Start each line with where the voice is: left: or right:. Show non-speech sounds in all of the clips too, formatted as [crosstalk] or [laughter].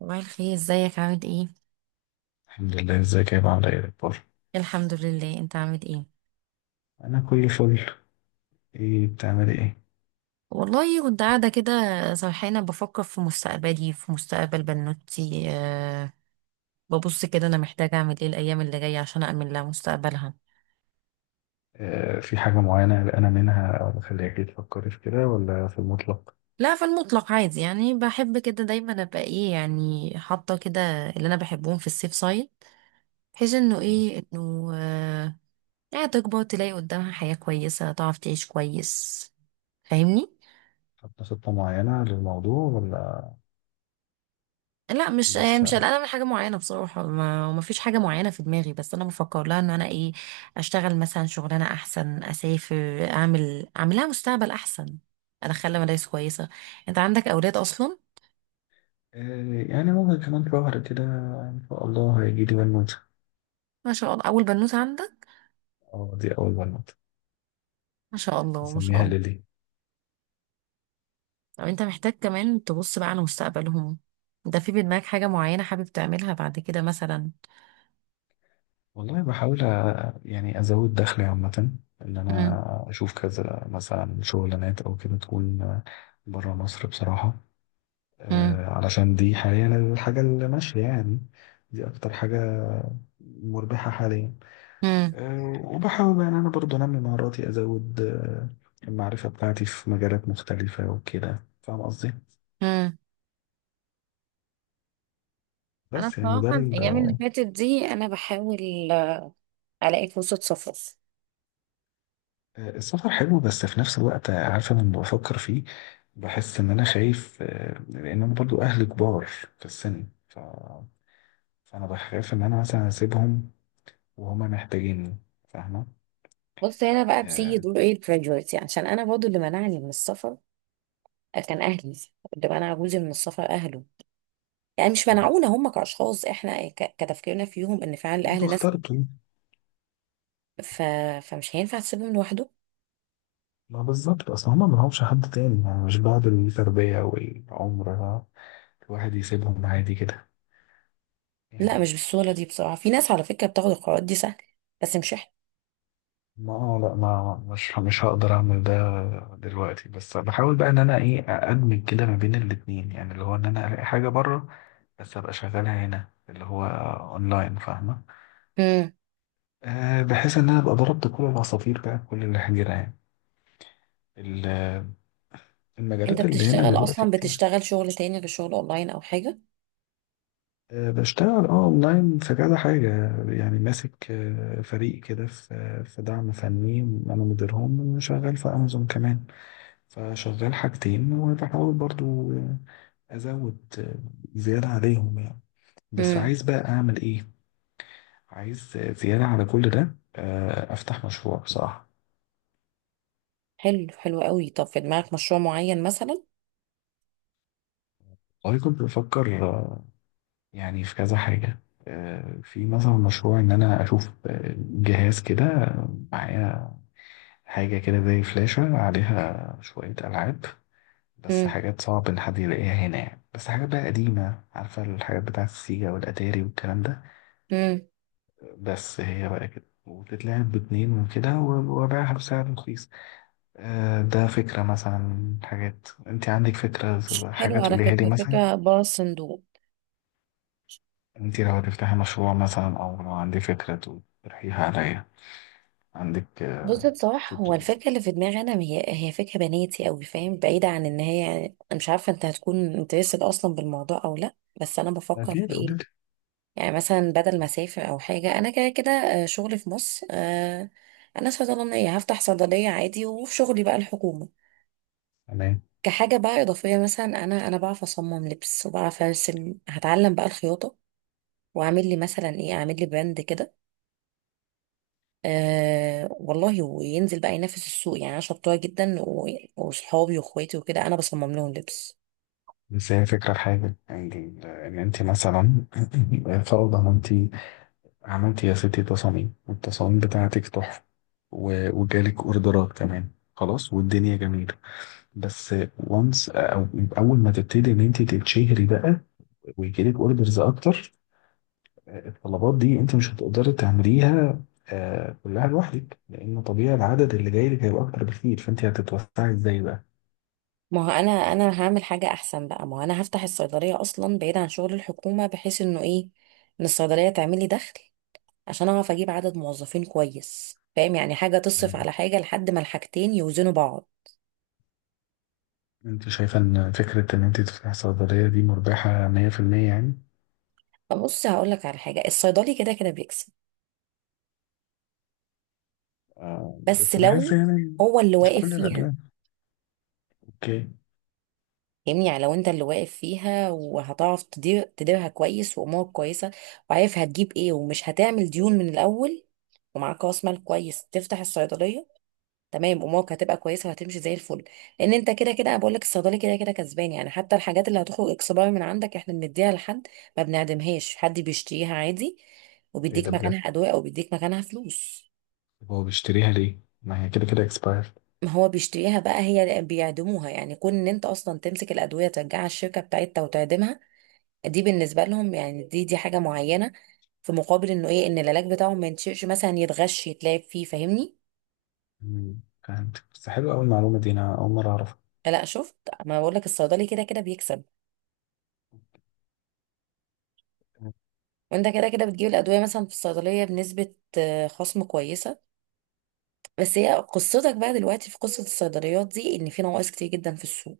right: صباح الخير، ازيك؟ عامل ايه؟
left: الحمد لله، ازيك يا عامل ايه الاخبار؟
right: الحمد لله، انت عامل ايه؟
left: انا كل فل. ايه بتعملي ايه؟
right: والله كنت قاعده كده سرحانه بفكر في مستقبلي، في مستقبل بنوتي. ببص كده انا محتاجه اعمل ايه الايام اللي جايه عشان اامن لها مستقبلها.
left: آه، في حاجه معينه قلقانه منها او مخليكي تفكري في كده ولا في المطلق؟
right: لا، في المطلق عادي، يعني بحب كده دايما ابقى ايه يعني حاطه كده اللي انا بحبهم في السيف سايد، بحيث انه
left: يعني
right: ايه انه أه يعني تكبر تلاقي قدامها حياه كويسه، تعرف تعيش كويس. فاهمني؟
left: حاطه خطه معينه للموضوع ولا
right: لا، مش يعني مش
left: لسه؟
right: قلقانه من حاجه معينه بصراحه، ما فيش حاجه معينه في دماغي، بس انا بفكر لها ان انا ايه، اشتغل مثلا شغلانه احسن، اسافر، اعمل لها مستقبل احسن، ادخل لها مدارس كويسه. انت عندك اولاد اصلا؟
left: آه، يعني ممكن كمان شهر كده ان شاء الله هيجي لي بنوته.
right: ما شاء الله، اول بنوته عندك.
left: اه، دي اول بنوته.
right: ما شاء الله، ما شاء
left: هسميها
right: الله.
left: ليلي.
right: طب انت محتاج كمان تبص بقى على مستقبلهم، ده في بدماغك حاجه معينه حابب تعملها بعد كده مثلا؟
left: والله بحاول يعني ازود دخلي عامه. ان
right: مم.
left: انا اشوف كذا مثلا شغلانات او كده تكون بره مصر بصراحه.
right: مم.
left: علشان دي حاليا الحاجة اللي ماشية يعني. دي أكتر حاجة مربحة حاليا.
right: مم.
left: وبحاول يعني أنا برضو أنمي مهاراتي، أزود المعرفة بتاعتي في مجالات مختلفة وكده، فاهم قصدي؟
right: مم. انا
left: بس يعني ده
right: بصراحه
left: ال-
right: الايام اللي
left: آه،
right: فاتت دي انا بحاول الاقي فرصه سفر.
left: السفر حلو، بس في نفس الوقت عارفة لما بفكر فيه بحس إن أنا خايف، لأن أنا برضو أهلي كبار في السن فأنا بخاف إن أنا مثلا أسيبهم وهما محتاجيني، فاهمة؟
right: بص، هنا بقى بسيجي
left: آه،
right: يقولوا ايه الجراديويتي، عشان انا برضو اللي منعني من السفر كان اهلي، اللي منع جوزي من السفر اهله. يعني مش منعونا هم كاشخاص، احنا كتفكيرنا فيهم ان فعلا
left: انتوا
right: الاهل ناس كده.
left: اخترتوا.
right: ف... فمش هينفع تسيبهم لوحده.
left: ما بالظبط، اصل هما ما لهمش حد تاني. يعني مش بعد التربية والعمر الواحد يسيبهم عادي كده
right: لا،
left: يعني.
right: مش بالسهوله دي بصراحه، في ناس على فكره بتاخد القرارات دي سهل، بس مش احنا.
left: ما مش هقدر اعمل ده دلوقتي. بس بحاول بقى ان انا ايه، ادمج كده ما بين الاتنين، يعني اللي هو ان انا الاقي حاجة بره بس ابقى شغالها هنا، اللي هو اونلاين، فاهمة؟
right: امم
left: أه، بحيث ان انا ابقى ضربت كل العصافير بقى كل الحجرة يعني. ال-
right: انت
left: المجالات اللي هنا
right: بتشتغل
left: دلوقتي
right: اصلا،
left: كتير.
right: بتشتغل شغل تاني غير شغل اونلاين او حاجه؟
left: بشتغل اه اونلاين في كذا حاجة يعني. ماسك فريق كده في دعم فني، انا مديرهم، وشغال في امازون كمان. فشغال حاجتين، وبحاول برضو ازود زيادة عليهم يعني. بس
right: امم
left: عايز بقى اعمل ايه؟ عايز زيادة على كل ده افتح مشروع بصراحة.
right: حلو، حلو قوي. طب في دماغك مشروع معين مثلا؟
left: والله كنت بفكر يعني في كذا حاجة. في مثلا مشروع ان انا اشوف جهاز كده معايا، حاجة كده زي فلاشة عليها شوية ألعاب، بس
right: امم
left: حاجات صعب إن حد يلاقيها هنا يعني، بس حاجات بقى قديمة، عارفة الحاجات بتاعة السيجا والأتاري والكلام ده.
right: امم
left: بس هي بقى كده وتتلعب باتنين وكده وباعها بسعر رخيص. ده فكرة مثلا. حاجات انت عندك فكرة،
right: حلو،
left: حاجات
right: على
left: قوليها لي
right: فكره
left: مثلا.
right: فكره بره الصندوق.
left: انت لو هتفتحي مشروع مثلا، او لو عندي فكرة تقترحيها عليا، عندك
right: بص، بصراحة هو
left: فكرة؟
right: الفكرة اللي في دماغي أنا هي فكرة بناتي أوي، فاهم؟ بعيدة عن إن هي يعني أنا مش عارفة أنت هتكون انترستد أصلا بالموضوع أو لأ، بس أنا بفكر في
left: أكيد قولي
right: إيه،
left: لي.
right: يعني مثلا بدل ما أسافر أو حاجة، أنا كده كده شغلي في مصر، أنا صيدلانية، هفتح صيدلية عادي، وفي شغلي بقى الحكومة.
left: تمام.
right: كحاجة بقى إضافية مثلا، أنا بعرف أصمم لبس، وبعرف أرسم، هتعلم بقى الخياطة وأعمل لي مثلا إيه، أعمل لي براند كده. آه والله، وينزل بقى ينافس السوق. يعني انا شطوره جدا وصحابي واخواتي وكده انا بصمم لهم لبس.
left: بس هي فكرة في حاجة، إن إن أنت مثلا [clears throat] [laughs] فرضا إن أنت عملتي يا ستي تصاميم، والتصاميم بتاعتك تحفة، وجالك أوردرات كمان، خلاص والدنيا جميلة. بس وانس، أو أول ما تبتدي إن أنت تتشهري بقى، ويجيلك أوردرز أكتر، الطلبات دي أنت مش هتقدري تعمليها كلها لوحدك، لأن طبيعي العدد اللي جاي لك هيبقى أكتر بكتير، فأنت هتتوسعي إزاي بقى؟
right: ما هو انا هعمل حاجه احسن بقى، ما هو انا هفتح الصيدليه اصلا بعيد عن شغل الحكومه، بحيث انه ايه، ان الصيدليه تعمل لي دخل عشان اعرف اجيب عدد موظفين كويس. فاهم؟ يعني حاجه تصرف على حاجه لحد ما الحاجتين يوزنوا بعض.
left: انت شايفة ان فكرة ان انت تفتحي صيدلية دي مربحة 100% يعني؟
right: فبص هقول لك على حاجه، الصيدلي كده كده بيكسب،
left: آه،
right: بس
left: بس بحس
right: لو
left: يعني
right: هو اللي
left: مش
right: واقف
left: كل
right: فيها.
left: الأدوية. اوكي.
right: فاهمني؟ يعني لو انت اللي واقف فيها، وهتعرف تديرها كويس، وامورك كويسه، وعارف هتجيب ايه، ومش هتعمل ديون من الاول، ومعاك راس مال كويس تفتح الصيدليه، تمام، امورك هتبقى كويسه، وهتمشي زي الفل. لان انت كده كده، انا بقول لك الصيدلي كده كده كسبان. يعني حتى الحاجات اللي هتخرج اكسبايري من عندك، احنا بنديها لحد، ما بنعدمهاش، حد بيشتريها عادي
left: ايه
right: وبيديك
left: ده بجد؟
right: مكانها ادويه او بيديك مكانها فلوس.
left: طب هو بيشتريها ليه؟ ما هي كده كده اكسبايرد.
right: ما هو بيشتريها بقى هي بيعدموها، يعني كون ان انت اصلا تمسك الادويه ترجعها الشركه بتاعتها وتعدمها دي بالنسبه لهم يعني، دي حاجه معينه، في مقابل انه ايه، ان العلاج بتاعهم ما ينشئش مثلا، يتغش يتلعب فيه. فاهمني؟
left: فهمت. بس حلو قوي المعلومة دي، انا اول مرة اعرفها.
right: لا شفت، ما بقول لك الصيدلي كده كده بيكسب. وانت كده كده بتجيب الادويه مثلا في الصيدليه بنسبه خصم كويسه. بس هي قصتك بقى دلوقتي في قصه الصيدليات دي، ان في نواقص كتير جدا في السوق.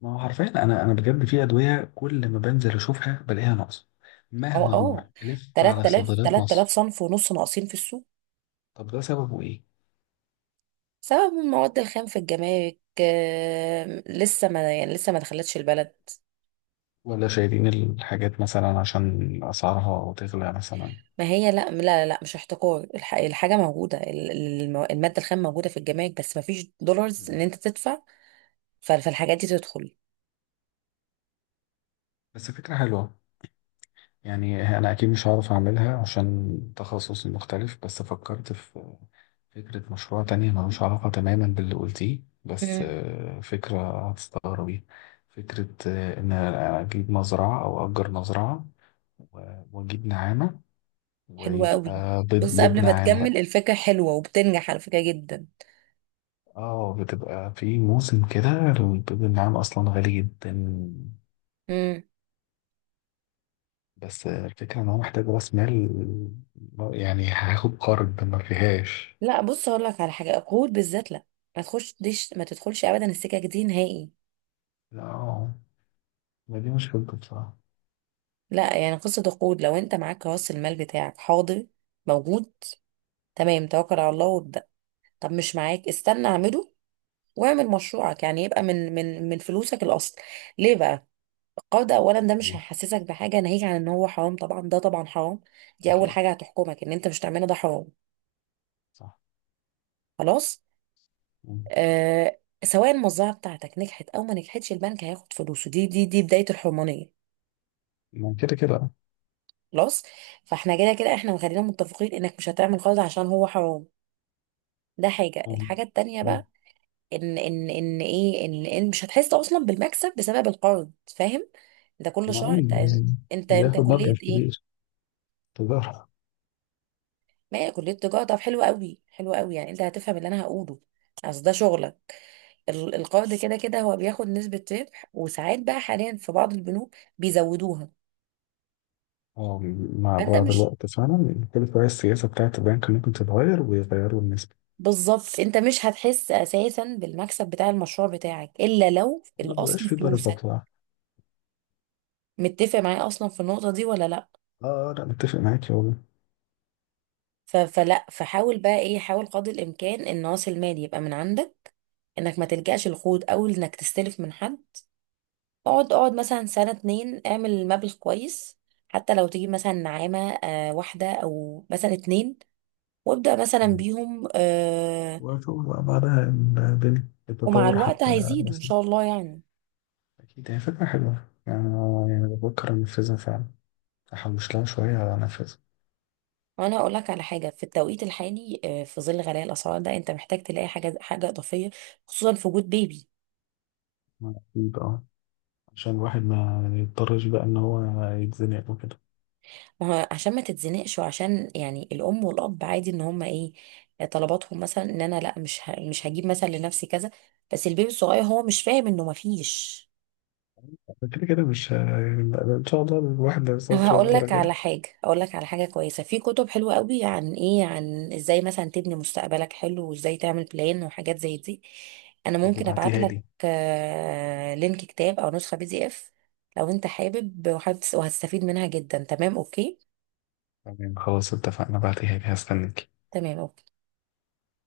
left: ما هو حرفيا انا بجد في ادوية كل ما بنزل اشوفها بلاقيها ناقصة،
right: اه،
left: مهما
right: اه،
left: اروح الف على
right: 3000
left: صيدليات
right: 3000
left: مصر.
right: صنف ونص ناقصين في السوق،
left: طب ده سببه ايه؟
right: بسبب المواد الخام في الجمارك، لسه ما يعني لسه ما دخلتش البلد.
left: ولا شايلين الحاجات مثلا عشان اسعارها تغلى مثلا؟
right: ما هي لا، مش احتكار، الحاجة موجودة، المادة الخام موجودة في الجمارك، بس ما فيش دولارز
left: مم.
right: ان انت تدفع، فالحاجات دي تدخل.
left: بس فكرة حلوة. يعني أنا أكيد مش هعرف أعملها عشان تخصصي مختلف، بس فكرت في فكرة مشروع تانية ملوش علاقة تماما باللي قلتيه، بس
right: امم
left: فكرة هتستغربي. فكرة إن أنا أجيب مزرعة أو أجر مزرعة وأجيب نعامة،
right: حلوة قوي.
left: ويبقى بيض،
right: بص،
left: بيض
right: قبل ما
left: نعام بقى.
right: تكمل الفكرة حلوة وبتنجح على فكرة جدا.
left: اه، بتبقى في موسم كده البيض النعام أصلا غالي جدا.
right: امم
left: بس الفكرة إن هو محتاج رأس مال، يعني هاخد قرض ما فيهاش.
right: لا بص، اقول لك على حاجة، القروض بالذات لا، ما تخش ديش، ما تدخلش ابدا السكك دي نهائي.
left: لا، ما دي مشكلته بصراحة.
right: لا يعني قصة القروض، لو انت معاك راس المال بتاعك حاضر موجود، تمام، توكل على الله وابدأ. طب مش معاك، استنى اعمله، واعمل مشروعك يعني يبقى من فلوسك الاصل. ليه بقى القرض؟ اولا ده مش
left: ايه.
right: هيحسسك بحاجه، ناهيك عن ان هو حرام طبعا، ده طبعا حرام. دي اول
left: أكيد.
right: حاجه هتحكمك ان انت مش تعمله، ده حرام.
left: صح.
right: خلاص.
left: مم.
right: آه سواء المزرعه بتاعتك نجحت او ما نجحتش، البنك هياخد فلوسه، دي دي بدايه الحرمانيه.
left: ما كده كده أه.
right: خلاص. فاحنا كده كده احنا خلينا متفقين انك مش هتعمل قرض عشان هو حرام، ده حاجه.
left: مم.
right: الحاجه التانيه
left: مم.
right: بقى، ان ان ان ايه ان ان مش هتحس اصلا بالمكسب بسبب القرض. فاهم؟ انت كل
left: ما هو
right: شهر انت،
left: اللي
right: انت
left: بياخد مبلغ
right: كلية ايه؟
left: كبير. تجارة.
right: ما هي كلية تجارة، طب حلو قوي، حلو قوي، يعني انت هتفهم اللي انا هقوله، اصل ده شغلك. القرض كده كده هو بياخد نسبة ربح، وساعات بقى حاليا في بعض البنوك بيزودوها.
left: أه، مع
right: فانت
left: بعض
right: مش
left: الوقت فعلا كل شوية السياسة بتاعة البنك ممكن تتغير ويغيروا النسبة.
right: بالظبط، انت مش هتحس اساسا بالمكسب بتاع المشروع بتاعك الا لو
left: ما بيبقاش
right: الاصل
left: في بركة
right: فلوسك.
left: بصراحة.
right: متفق معايا اصلا في النقطة دي ولا لا؟
left: أه، لا متفق معاك يا والله.
right: ف- فلا فحاول بقى ايه، حاول قدر الامكان ان راس المال يبقى من عندك، انك ما تلجأش القروض او انك تستلف من حد. اقعد مثلا سنة اتنين، اعمل مبلغ كويس، حتى لو تجيب مثلا نعامة، واحدة او مثلا اتنين، وابدأ مثلا
left: مم.
right: بيهم،
left: وأشوف بقى بعدها البنك،
right: ومع
left: التطور
right: الوقت
left: حتى
right: هيزيدوا ان
left: مثلا.
right: شاء الله يعني.
left: أكيد هي فكرة حلوة، يعني أنا يعني بفكر أنفذها فعلا، أحوش لها شوية وأنفذها.
right: وانا اقول لك على حاجه، في التوقيت الحالي في ظل غلاء الاسعار ده، انت محتاج تلاقي حاجه، حاجه اضافيه، خصوصا في وجود بيبي.
left: أكيد أه، عشان الواحد ما يضطرش بقى ان هو يتزنق وكده.
right: ما هو عشان ما تتزنقش، وعشان يعني الام والاب عادي ان هما ايه، طلباتهم مثلا ان انا لا، مش هجيب مثلا لنفسي كذا، بس البيبي الصغير هو مش فاهم انه مفيش.
left: كده كده مش ه- ان شاء الله الواحد ما
right: طب [laughs]
left: يوصلش
right: هقول لك
left: للدرجة دي.
right: على حاجه، اقول لك على حاجه كويسه، في كتب حلوه قوي عن ايه، عن ازاي مثلا تبني مستقبلك حلو، وازاي تعمل بلان وحاجات زي دي. انا
left: طب
right: ممكن ابعت
left: ابعتيها
right: لك
left: لي.
right: لينك كتاب او نسخه PDF، لو انت حابب. وحابب وهتستفيد منها جدا، تمام، اوكي؟
left: تمام، خلاص اتفقنا، ابعتيها لي، هستنك.
right: تمام، اوكي.